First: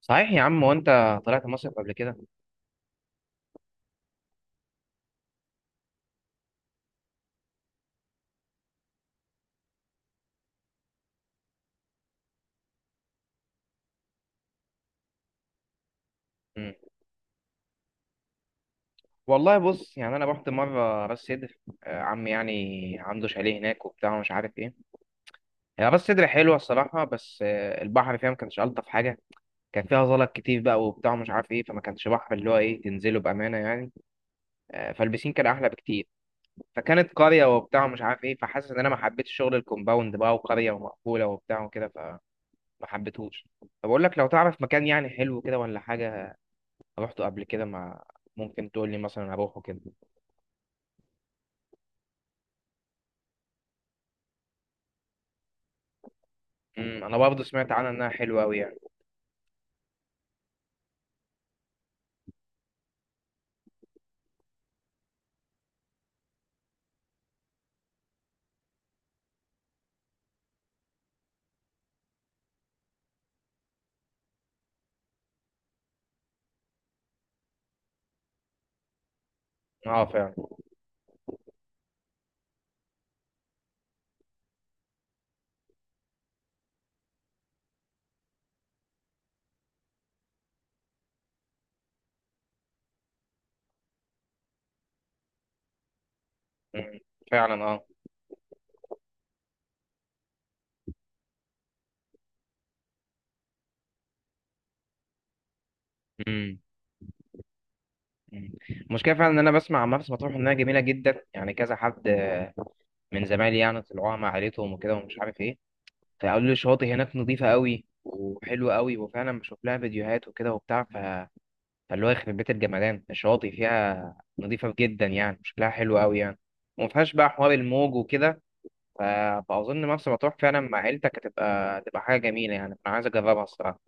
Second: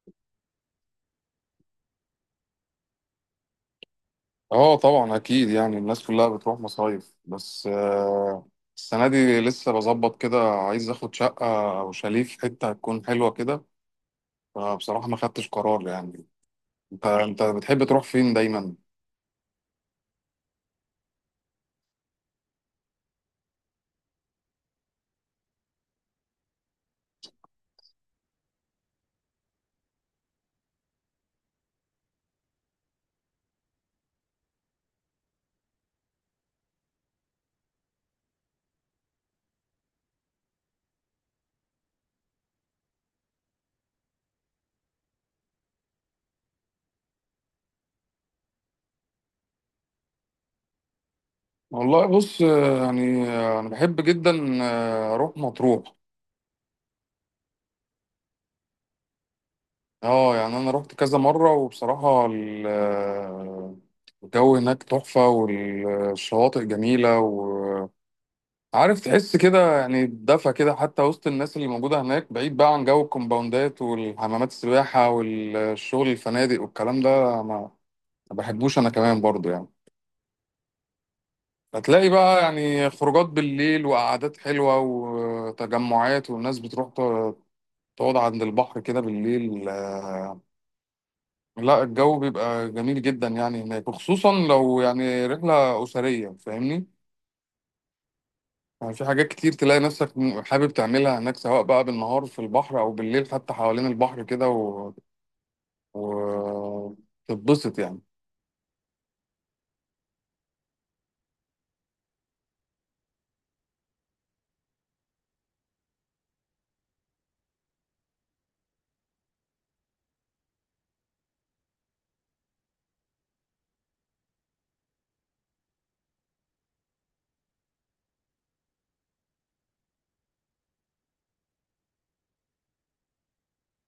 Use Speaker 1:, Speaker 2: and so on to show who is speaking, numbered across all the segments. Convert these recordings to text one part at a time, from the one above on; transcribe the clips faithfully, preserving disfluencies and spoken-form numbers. Speaker 1: صحيح يا عم، وانت طلعت مصيف قبل كده؟
Speaker 2: اه طبعا اكيد يعني الناس كلها بتروح مصايف بس آه، السنه دي لسه بظبط كده عايز اخد شقه او شاليه في حته هتكون حلوه كده. فبصراحه ما خدتش قرار يعني.
Speaker 1: مم.
Speaker 2: انت انت بتحب تروح فين دايما؟
Speaker 1: والله بص يعني انا رحت مره راس سدر. آه، عمي يعني عنده شاليه هناك وبتاع ومش عارف ايه. هي راس سدر حلوه الصراحه، بس آه، البحر فيها ما كانش الطف حاجه. كان فيها زلط كتير بقى وبتاع ومش عارف ايه، فما كانش بحر اللي هو ايه تنزله بامانه يعني. آه، فالبسين كان احلى بكتير. فكانت قريه وبتاع ومش عارف ايه، فحاسس ان انا ما حبيتش شغل الكومباوند بقى وقريه ومقفوله وبتاع وكده، فما حبيتهوش. فبقول لك لو تعرف مكان يعني حلو كده ولا حاجه روحته قبل كده مع ممكن تقول لي مثلا هروحه كده.
Speaker 2: والله بص، آه، يعني آه، انا بحب جدا آه، اروح مطروح.
Speaker 1: امم، انا برضه سمعت عنها انها حلوه قوي يعني.
Speaker 2: اه يعني انا رحت كذا مره وبصراحه ال- آه، الجو هناك تحفه والشواطئ جميله. عارف تحس كده يعني بدفى كده حتى وسط الناس اللي موجودة هناك، بعيد بقى عن جو الكومباوندات والحمامات السباحة والشغل الفنادق والكلام ده. ما ما بحبوش أنا كمان برضو يعني.
Speaker 1: اه فعلا.
Speaker 2: هتلاقي بقى يعني خروجات بالليل وقعدات حلوة وتجمعات، والناس بتروح ت- تقعد عند البحر كده بالليل. آه، لا الجو بيبقى جميل جدا يعني هناك، وخصوصا لو يعني رحلة أسرية، فاهمني؟
Speaker 1: امم فعلا اه.
Speaker 2: يعني في حاجات كتير تلاقي نفسك م- حابب تعملها هناك، سواء بقى بالنهار في البحر او بالليل حتى حوالين البحر كده و...
Speaker 1: امم.
Speaker 2: و... تتبسط يعني.
Speaker 1: أمم. المشكله فعلا ان انا بسمع عن مرسى مطروح انها جميله جدا يعني. كذا حد آه، من زمايلي يعني طلعوها مع عيلتهم وكده ومش عارف ايه، فقالوا لي الشواطئ هناك نظيفه قوي وحلوه قوي، وفعلا بشوف لها فيديوهات وكده وبتاع. ف فاللي هو يخرب بيت الجمدان الشواطئ فيها نظيفه جدا يعني، شكلها حلو قوي يعني. وما فيهاش بقى حوار الموج وكده. ف- فأظن مرسى مطروح فعلا مع عيلتك هتبقى هتبقى حاجة جميلة يعني. أنا عايز أجربها الصراحة.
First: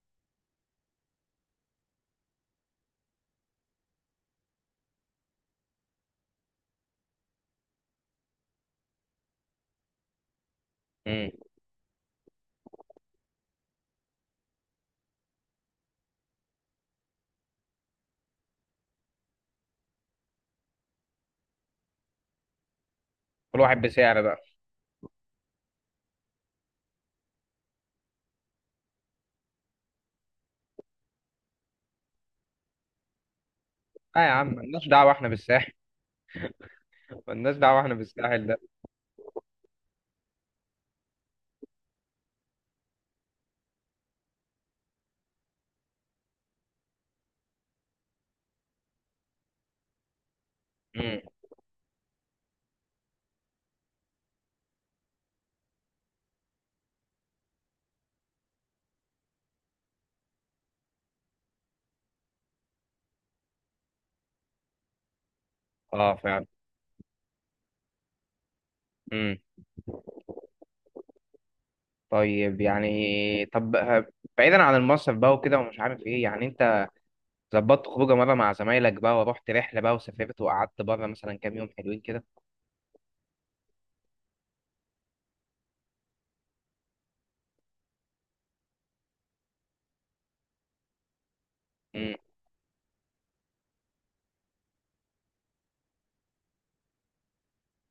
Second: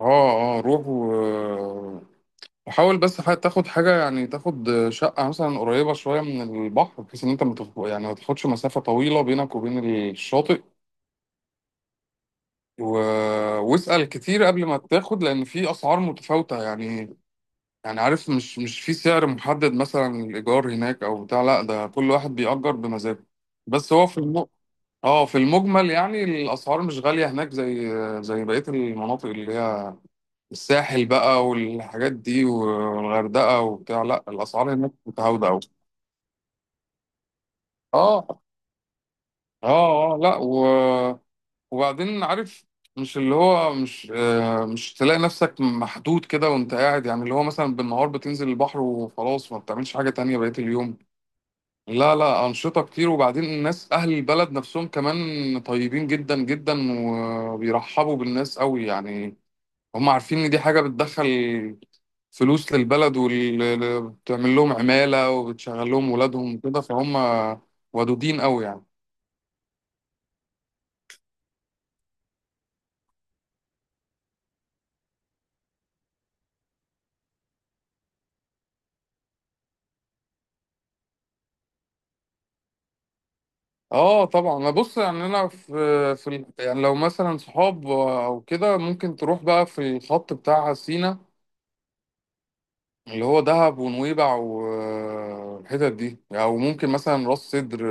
Speaker 2: اه اه روح و... وحاول بس ح- تاخد حاجة، يعني تاخد شقة مثلا قريبة شوية من البحر، بحيث ان انت متف... يعني ما تاخدش مسافة طويلة بينك وبين الشاطئ.
Speaker 1: مم.
Speaker 2: و... واسأل كتير قبل ما تاخد، لان في اسعار متفاوتة يعني. يعني عارف، مش مش في سعر محدد مثلا الإيجار هناك أو بتاع، لا ده كل واحد بيأجر بمزاجه.
Speaker 1: كل واحد
Speaker 2: بس هو في
Speaker 1: بسعر بقى.
Speaker 2: الم... اه في المجمل يعني الأسعار مش غالية هناك زي زي بقية المناطق اللي هي الساحل بقى والحاجات دي والغردقة وبتاع.
Speaker 1: آه
Speaker 2: لا
Speaker 1: يا عم،
Speaker 2: الأسعار
Speaker 1: مالناش
Speaker 2: هناك
Speaker 1: دعوة إحنا
Speaker 2: متعودة أوي.
Speaker 1: بالساحل. مالناش دعوة إحنا
Speaker 2: اه
Speaker 1: بالساحل ده.
Speaker 2: اه اه لا، و... وبعدين عارف، مش اللي هو مش آه مش تلاقي نفسك محدود كده وانت قاعد. يعني اللي هو مثلا بالنهار بتنزل البحر وخلاص، ما بتعملش حاجة تانية بقية اليوم؟
Speaker 1: مم.
Speaker 2: لا لا، أنشطة كتير. وبعدين الناس أهل البلد نفسهم كمان طيبين جدا جدا، وبيرحبوا بالناس قوي يعني. هم عارفين إن دي حاجة بتدخل فلوس للبلد وبتعمل لهم عمالة وبتشغل لهم
Speaker 1: آه فعلا.
Speaker 2: ولادهم وكده، فهم ودودين قوي يعني.
Speaker 1: مم. طيب يعني. طب ه- بعيدا عن المصيف بقى وكده ومش عارف إيه، يعني أنت ظبطت خروجة مرة مع زمايلك بقى ورحت رحلة بقى وسافرت وقعدت بره مثلا كام يوم حلوين كده؟
Speaker 2: اه طبعا. ما بص يعني انا في في ال- يعني لو مثلا صحاب او كده، ممكن تروح بقى في الخط بتاع سينا،
Speaker 1: مم.
Speaker 2: اللي هو دهب ونويبع والحتت دي، او يعني ممكن مثلا راس سدر.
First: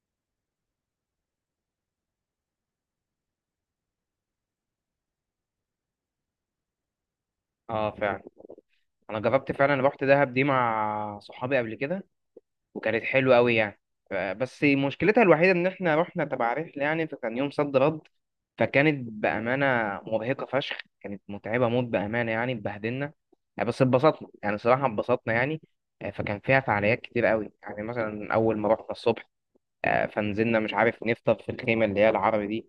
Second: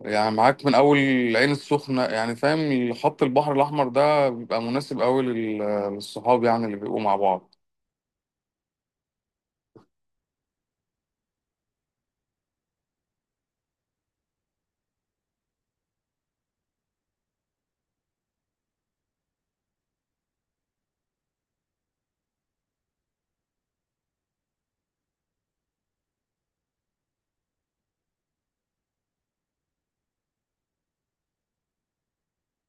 Speaker 2: يعني معاك من اول العين السخنه، يعني فاهم، خط البحر الاحمر ده بيبقى مناسب قوي لل- للصحاب يعني اللي بيبقوا مع بعض.
Speaker 1: آه فعلا. أنا جربت فعلا، رحت دهب دي مع صحابي قبل كده وكانت حلوة أوي يعني. ف- بس مشكلتها الوحيدة إن إحنا رحنا تبع رحلة يعني، فكان يوم صد رد. فكانت بأمانة مرهقة فشخ، كانت متعبة موت بأمانة يعني، اتبهدلنا يعني. بس اتبسطنا يعني، صراحة اتبسطنا يعني. آه، فكان فيها فعاليات كتير أوي يعني. مثلا أول ما رحنا الصبح، آه، فنزلنا مش عارف نفطر في الخيمة اللي هي العربي دي،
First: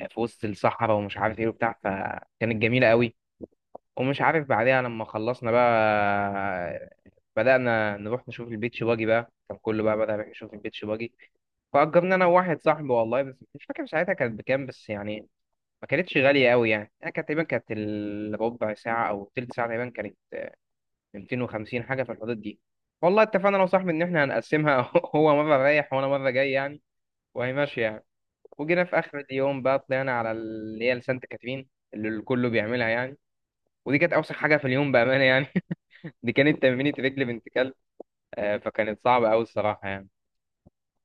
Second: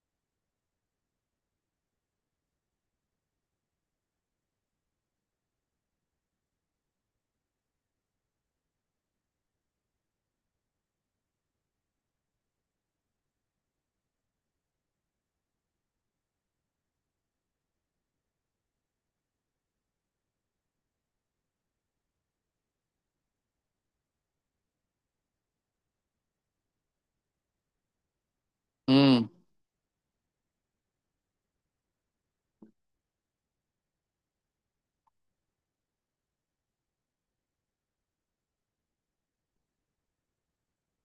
Speaker 1: آه، في وسط الصحراء ومش عارف إيه وبتاع، فكانت جميلة أوي. ومش عارف بعدها لما خلصنا بقى، بدأنا نروح نشوف البيتش باجي بقى. كان كله بقى بدأ يشوف البيتش باجي، فأجرنا أنا وواحد صاحبي. والله بس مش فاكر ساعتها كانت بكام بس يعني، ما كانتش غالية قوي يعني. أنا كانت تقريبا كانت الربع ساعة أو تلت ساعة تقريبا، كانت مئتين وخمسين حاجة في الحدود دي. والله اتفقنا أنا وصاحبي إن إحنا هنقسمها، هو مرة رايح وأنا مرة جاي يعني، وهي ماشية يعني. وجينا في آخر
Speaker 2: امم،
Speaker 1: اليوم بقى طلعنا على اللي هي لسانت كاترين، اللي الكل بيعملها يعني. ودي كانت أوسخ حاجة في اليوم بأمانة يعني، دي كانت تمرينة رجل بنت كلب. آه، فكانت صعبة أوي الصراحة يعني.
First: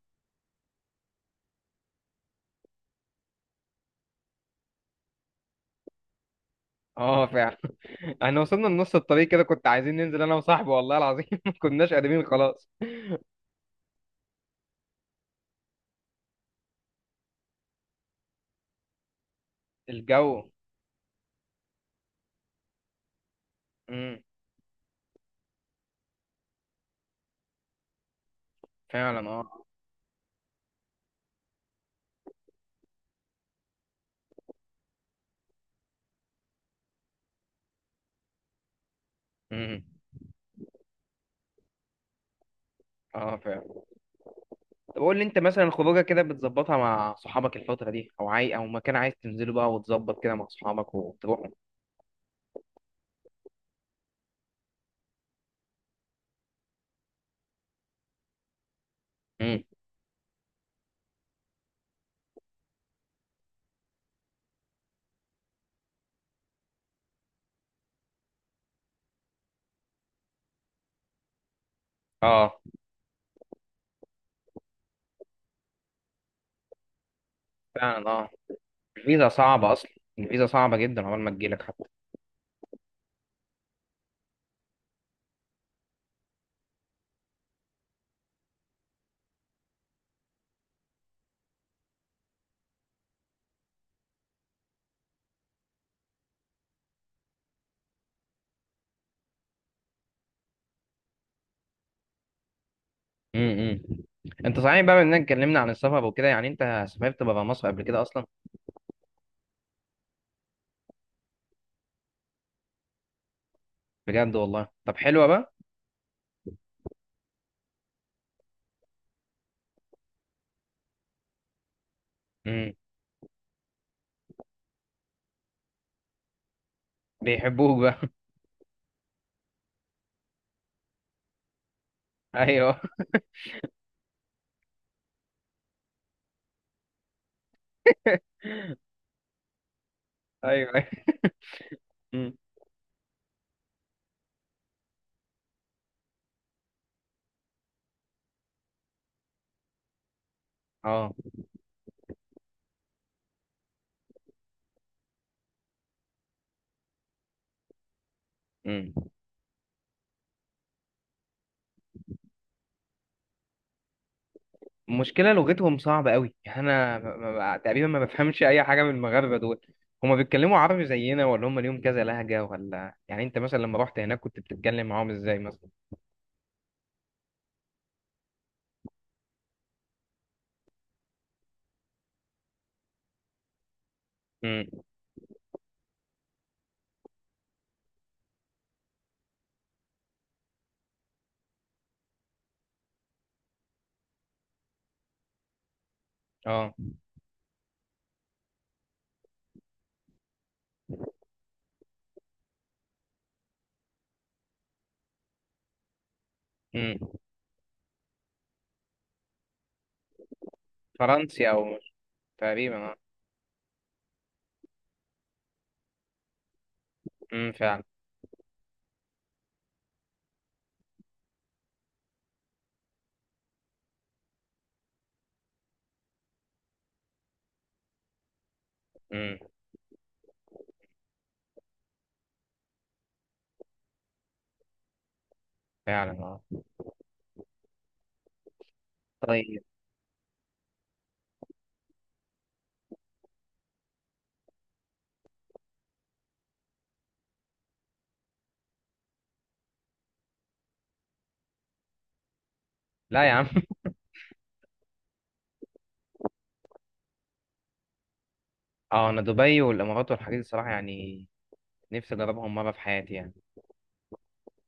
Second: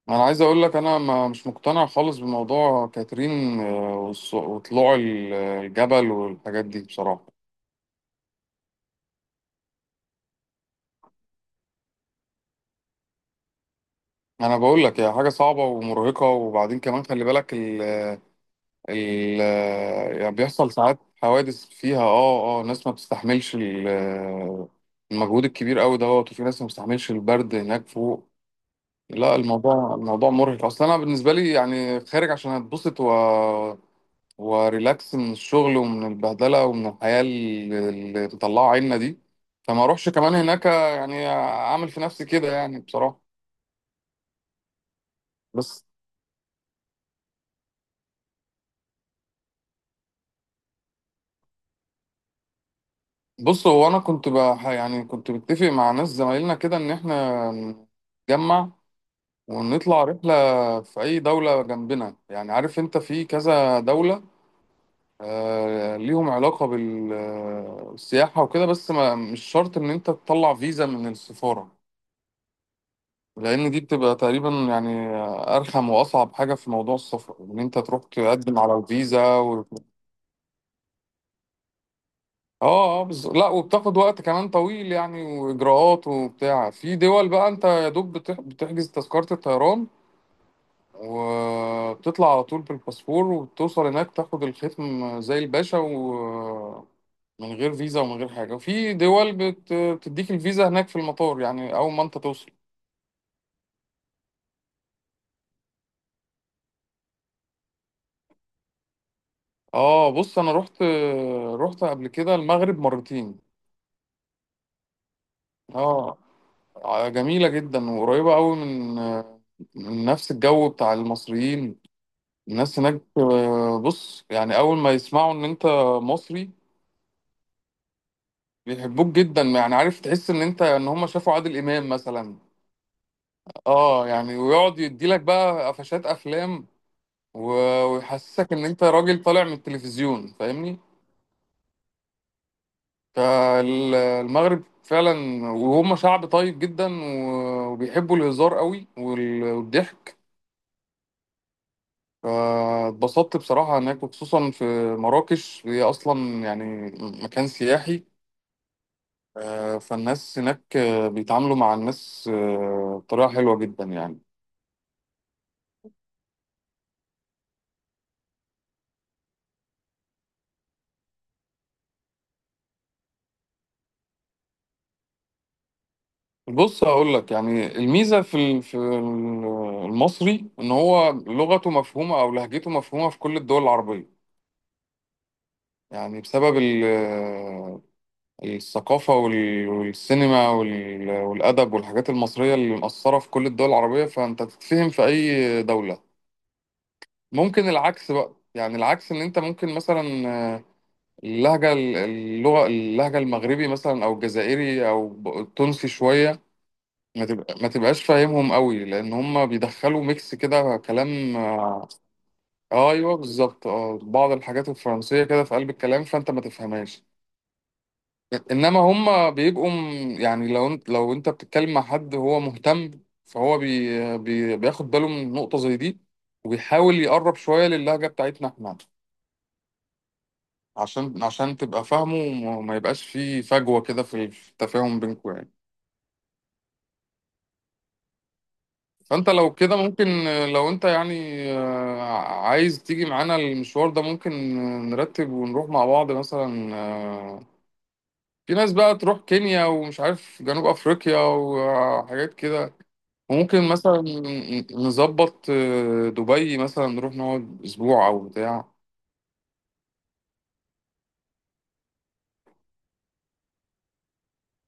Speaker 2: انا عايز اقول لك انا ما مش مقتنع خالص بموضوع كاترين، آه، والص- وطلوع ال- الجبل والحاجات دي بصراحه.
Speaker 1: اه فعلا. احنا وصلنا لنص الطريق كده، كنت عايزين ننزل انا وصاحبي والله العظيم. ما كناش قادرين خلاص.
Speaker 2: انا بقول لك هي حاجه صعبه ومرهقه، وبعدين كمان خلي بالك ال ال يعني
Speaker 1: الجو.
Speaker 2: بيحصل ساعات حوادث فيها. اه اه ناس ما بتستحملش
Speaker 1: امم
Speaker 2: ال- المجهود الكبير قوي دوت، وفي ناس ما بتستحملش البرد هناك فوق.
Speaker 1: فعلا
Speaker 2: لا
Speaker 1: اه.
Speaker 2: الموضوع الموضوع مرهق اصلا. انا بالنسبه لي يعني خارج عشان اتبسط و وريلاكس من الشغل ومن البهدله ومن الحياه اللي اللي مطلعه عنا دي،
Speaker 1: امم.
Speaker 2: فما اروحش كمان هناك يعني اعمل في نفسي كده يعني بصراحه.
Speaker 1: اه فعلا. طب قول لي انت مثلا
Speaker 2: بس
Speaker 1: خروجه كده بتظبطها مع صحابك الفترة دي، او عاي او مكان عايز تنزله بقى وتظبط كده مع صحابك وتروحوا؟
Speaker 2: بص، هو انا كنت بح، يعني كنت متفق مع ناس زمايلنا كده ان احنا نتجمع
Speaker 1: امم.
Speaker 2: ونطلع رحله في اي دوله جنبنا. يعني عارف انت في كذا دوله آه، ليهم علاقة بال- آه، بالسياحة وكده، بس ما مش شرط إن أنت تطلع فيزا من السفارة،
Speaker 1: اه
Speaker 2: لأن دي بتبقى تقريبا يعني آه، أرخم وأصعب حاجة في موضوع السفر إن أنت تروح
Speaker 1: فعلا. اه،
Speaker 2: تقدم على
Speaker 1: الفيزا
Speaker 2: الفيزا و...
Speaker 1: صعبة اصلا. الفيزا صعبة جدا عقبال ما تجيلك.
Speaker 2: آه آه بز... لا وبتاخد وقت كمان طويل يعني، وإجراءات وبتاع. في دول بقى أنت يا دوب بتح... بتحجز تذكرة الطيران وبتطلع على طول بالباسبور، وبتوصل هناك تاخد الختم زي الباشا و من غير فيزا ومن غير حاجة. وفي دول بت- بتديك الفيزا هناك في المطار، يعني أول ما أنت توصل.
Speaker 1: امم. امم. انت صحيح بقى، بما اننا اتكلمنا عن السفر وكده يعني انت سافرت بره مصر قبل كده اصلا؟
Speaker 2: اه بص، أنا رحت رحت قبل كده المغرب مرتين.
Speaker 1: بجد والله؟ طب حلوه بقى.
Speaker 2: اه جميلة جدا وقريبة أوي من من نفس الجو بتاع المصريين.
Speaker 1: امم.
Speaker 2: الناس هناك، آه، بص يعني، أول ما يسمعوا إن أنت مصري
Speaker 1: بيحبوك بقى.
Speaker 2: بيحبوك جدا يعني. عارف تحس إن أنت إن هم شافوا عادل إمام مثلا.
Speaker 1: ايوه.
Speaker 2: اه يعني ويقعد يديلك بقى قفشات افلام و- ويحسسك ان انت راجل طالع من التلفزيون،
Speaker 1: ايوه،
Speaker 2: فاهمني؟
Speaker 1: ايوه. امم.
Speaker 2: فالمغرب فعلا، وهم شعب طيب جدا و- وبيحبوا الهزار قوي وال- والضحك.
Speaker 1: اه.
Speaker 2: فاتبسطت بصراحة هناك، وخصوصا في مراكش. هي أصلا يعني مكان سياحي.
Speaker 1: امم.
Speaker 2: آه، فالناس هناك آه، بيتعاملوا مع الناس آه، بطريقة حلوة جدا يعني.
Speaker 1: المشكله لغتهم صعبه قوي يعني، انا ما- ما- تقريبا ما بفهمش اي حاجه من المغاربه دول. هما بيتكلموا عربي زينا، ولا هما ليهم كذا لهجه، ولا يعني انت مثلا لما رحت هناك كنت بتتكلم معاهم ازاي مثلا؟
Speaker 2: بص هقول لك، يعني الميزه في ال- في ال- المصري ان هو لغته مفهومه او لهجته مفهومه في كل الدول العربيه.
Speaker 1: امم.
Speaker 2: يعني بسبب ال- الثقافه وال- والسينما وال- والادب والحاجات المصريه اللي مأثره في كل الدول العربيه، فانت تتفهم في اي دوله.
Speaker 1: اه.
Speaker 2: ممكن العكس بقى، يعني العكس ان انت ممكن مثلا اللهجه اللغه اللهجه المغربي مثلا او الجزائري او التونسي شويه
Speaker 1: امم.
Speaker 2: ما تبقى، ما تبقاش فاهمهم قوي، لان هم بيدخلوا ميكس كده كلام.
Speaker 1: فرنسي او
Speaker 2: آه.
Speaker 1: تقريبا اه.
Speaker 2: ايوه بالظبط، اه بعض الحاجات الفرنسيه كده في قلب الكلام، فانت ما تفهمهاش.
Speaker 1: امم فعلا.
Speaker 2: انما هم بيبقوا م، يعني لو انت، لو انت بتتكلم مع حد هو مهتم، فهو بي بي بياخد باله من نقطه زي دي، وبيحاول يقرب شويه للهجه بتاعتنا احنا،
Speaker 1: امم
Speaker 2: عشان عشان تبقى فاهمه، وما ما يبقاش فيه فجوه كده في التفاهم بينكم يعني.
Speaker 1: فعلا اه.
Speaker 2: فانت لو
Speaker 1: طيب.
Speaker 2: كده ممكن، لو انت يعني آه، عايز تيجي معانا المشوار ده، ممكن نرتب ونروح مع بعض. مثلا آه، في ناس بقى تروح كينيا ومش عارف جنوب افريقيا وحاجات كده،
Speaker 1: لا يا عم.
Speaker 2: وممكن مثلا نظبط آه، دبي مثلا، نروح نقعد اسبوع او بتاع.
Speaker 1: اه، انا دبي والامارات والحاجات دي الصراحه يعني نفسي اجربهم مره في حياتي يعني.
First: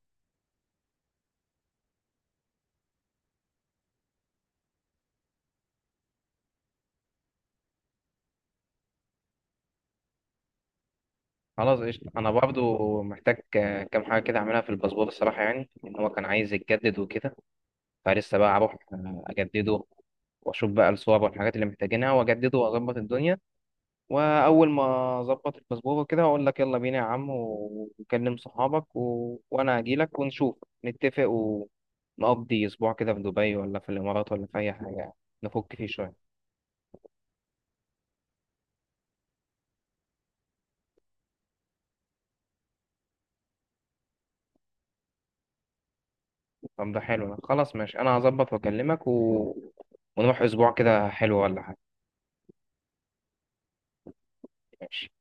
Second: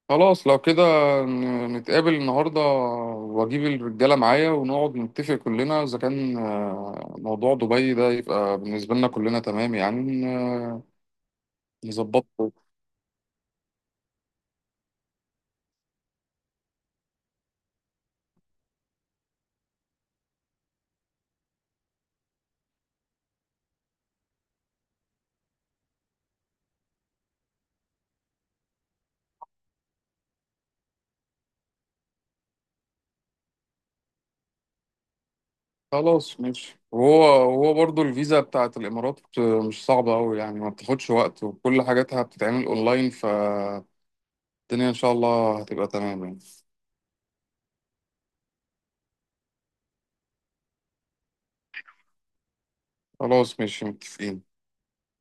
Speaker 2: خلاص لو كده ن- نتقابل النهارده واجيب الرجاله معايا، ونقعد نتفق كلنا اذا كان آه، موضوع دبي ده يبقى بالنسبه لنا كلنا تمام يعني، آه،
Speaker 1: خلاص قشطه، انا
Speaker 2: نظبطه.
Speaker 1: برضو محتاج آه، كام حاجه كده اعملها في الباسبور الصراحه يعني، ان هو كان عايز يتجدد وكده. فلسه بقى اروح آه، اجدده واشوف بقى الصور والحاجات اللي محتاجينها واجدده واظبط الدنيا. واول ما اظبط الباسبور وكده هقول لك يلا بينا يا عم، و- وكلم صحابك و... وانا هجي لك ونشوف نتفق ونقضي اسبوع كده في دبي ولا في الامارات ولا في اي حاجه يعني، نفك فيه شويه.
Speaker 2: خلاص ماشي. وهو وهو برضو الفيزا بتاعت الإمارات مش صعبة أوي يعني، ما بتاخدش وقت وكل حاجاتها بتتعمل أونلاين، فالدنيا إن شاء الله هتبقى تمام يعني.
Speaker 1: طب ده حلو ده، خلاص ماشي، انا هظبط واكلمك و... ونروح اسبوع كده حلو ولا حاجه.
Speaker 2: خلاص ماشي متفقين.
Speaker 1: ماشي.